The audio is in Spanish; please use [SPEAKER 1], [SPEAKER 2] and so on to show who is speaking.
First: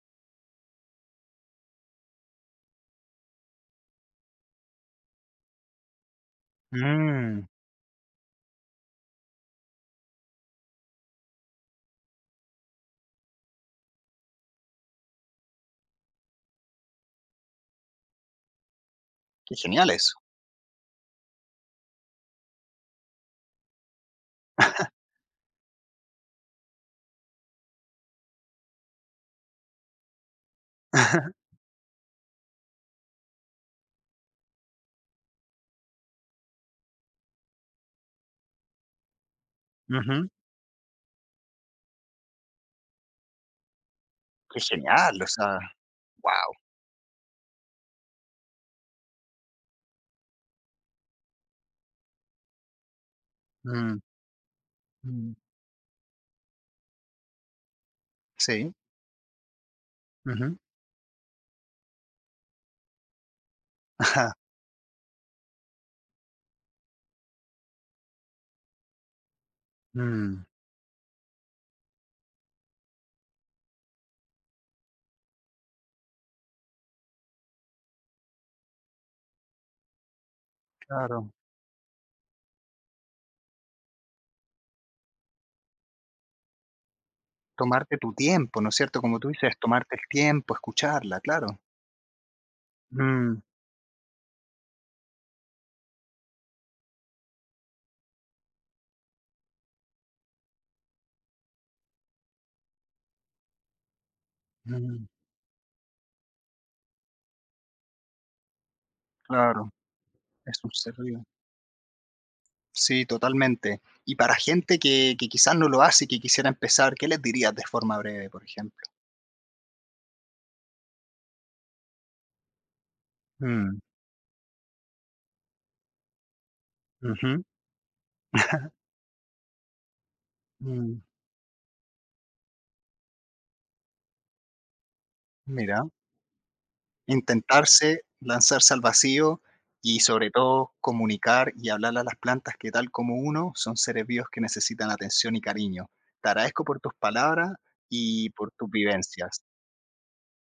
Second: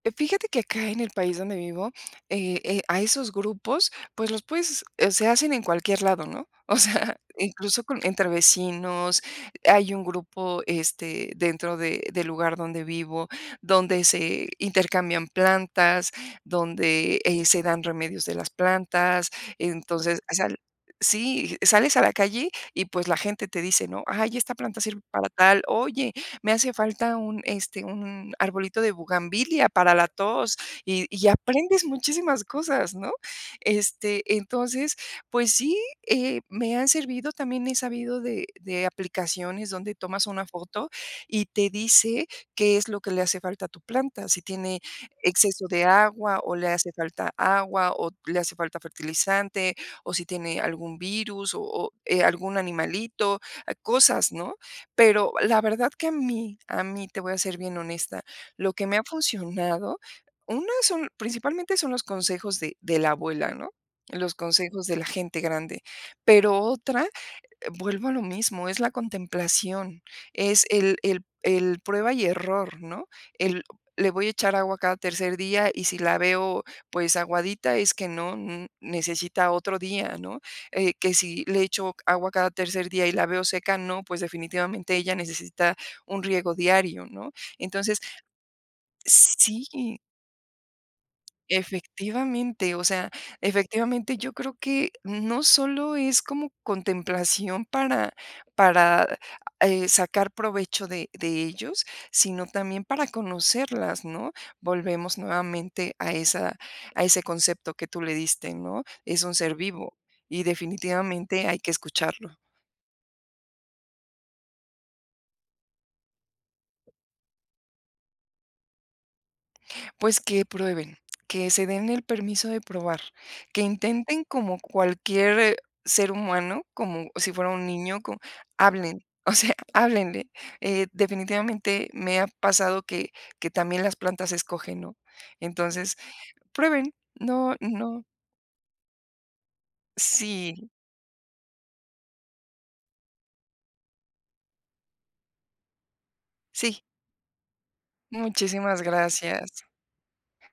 [SPEAKER 1] Fíjate que acá en el país donde vivo, eh, eh, a esos grupos, pues, los puedes eh, se hacen en cualquier lado, ¿no? O sea,
[SPEAKER 2] Mm.
[SPEAKER 1] incluso con, entre vecinos, hay un grupo, este, dentro de del lugar donde vivo, donde se intercambian plantas, donde, eh, se dan remedios de las plantas.
[SPEAKER 2] Qué genial eso.
[SPEAKER 1] Entonces, o sea, sí, sales a la calle, y, pues, la gente te dice, ¿no? "Ay, esta planta sirve para tal, oye, me hace falta un, este, un arbolito de buganvilia para la tos", y y aprendes muchísimas cosas, ¿no? Este, entonces, pues sí, eh, me han servido, también he sabido de de aplicaciones donde tomas
[SPEAKER 2] Ujú.
[SPEAKER 1] una foto, y te dice qué es lo que le hace falta a tu planta, si
[SPEAKER 2] Que
[SPEAKER 1] tiene
[SPEAKER 2] genial, o sea,
[SPEAKER 1] exceso de agua, o
[SPEAKER 2] wao.
[SPEAKER 1] le hace falta agua, o le hace falta fertilizante, o si tiene algún virus, o o algún animalito,
[SPEAKER 2] Mm.
[SPEAKER 1] cosas, ¿no? Pero
[SPEAKER 2] Mm.
[SPEAKER 1] la verdad que a mí, a mí, te voy a ser bien honesta, lo
[SPEAKER 2] Sí.
[SPEAKER 1] que me ha funcionado,
[SPEAKER 2] Ujú.
[SPEAKER 1] una es un, principalmente, son los consejos de de la abuela, ¿no?
[SPEAKER 2] Ajá.
[SPEAKER 1] Los consejos de la gente grande, pero otra, vuelvo a lo mismo, es la contemplación,
[SPEAKER 2] Mm.
[SPEAKER 1] es el el el prueba y error, ¿no? El le voy a echar agua cada tercer día y si la veo, pues, aguadita es que no necesita otro día, ¿no? Eh que
[SPEAKER 2] Claro.
[SPEAKER 1] si le echo agua cada tercer día, y la veo seca, no pues, definitivamente, ella necesita un riego diario, ¿no?
[SPEAKER 2] Tomarte
[SPEAKER 1] Entonces
[SPEAKER 2] tu tiempo, ¿no es cierto? Como tú dices, tomarte
[SPEAKER 1] sí.
[SPEAKER 2] el tiempo, escucharla, claro.
[SPEAKER 1] Efectivamente, o sea,
[SPEAKER 2] Mm.
[SPEAKER 1] efectivamente yo creo que, no solo es como contemplación para para sacar, eh, provecho de de ellos, sino también para conocerlas, ¿no?
[SPEAKER 2] Ujú.
[SPEAKER 1] Volvemos nuevamente a esa a ese concepto que tú le diste, ¿no? Es un ser
[SPEAKER 2] Claro,
[SPEAKER 1] vivo y
[SPEAKER 2] es un ser vivo.
[SPEAKER 1] definitivamente hay que escucharlo.
[SPEAKER 2] Sí, totalmente. Y para gente que, que, quizás, no lo hace y que quisiera empezar, ¿qué les dirías de forma breve, por ejemplo?
[SPEAKER 1] Pues, que prueben, que se den el permiso de probar, que
[SPEAKER 2] Mm.
[SPEAKER 1] intenten como cualquier ser humano, como si
[SPEAKER 2] Ujú.
[SPEAKER 1] fuera un niño, co hablen, o sea, háblenle, eh,
[SPEAKER 2] Mm.
[SPEAKER 1] definitivamente me ha pasado que que también las plantas escogen, ¿no?
[SPEAKER 2] Mira.
[SPEAKER 1] Entonces, prueben, no, no
[SPEAKER 2] Intentarse, lanzarse al vacío y sobre
[SPEAKER 1] sí.
[SPEAKER 2] todo comunicar, y hablarle a las plantas, que tal como uno son seres vivos que necesitan atención y cariño. Te agradezco por
[SPEAKER 1] Sí.
[SPEAKER 2] tus palabras y por tus
[SPEAKER 1] Muchísimas
[SPEAKER 2] vivencias.
[SPEAKER 1] gracias.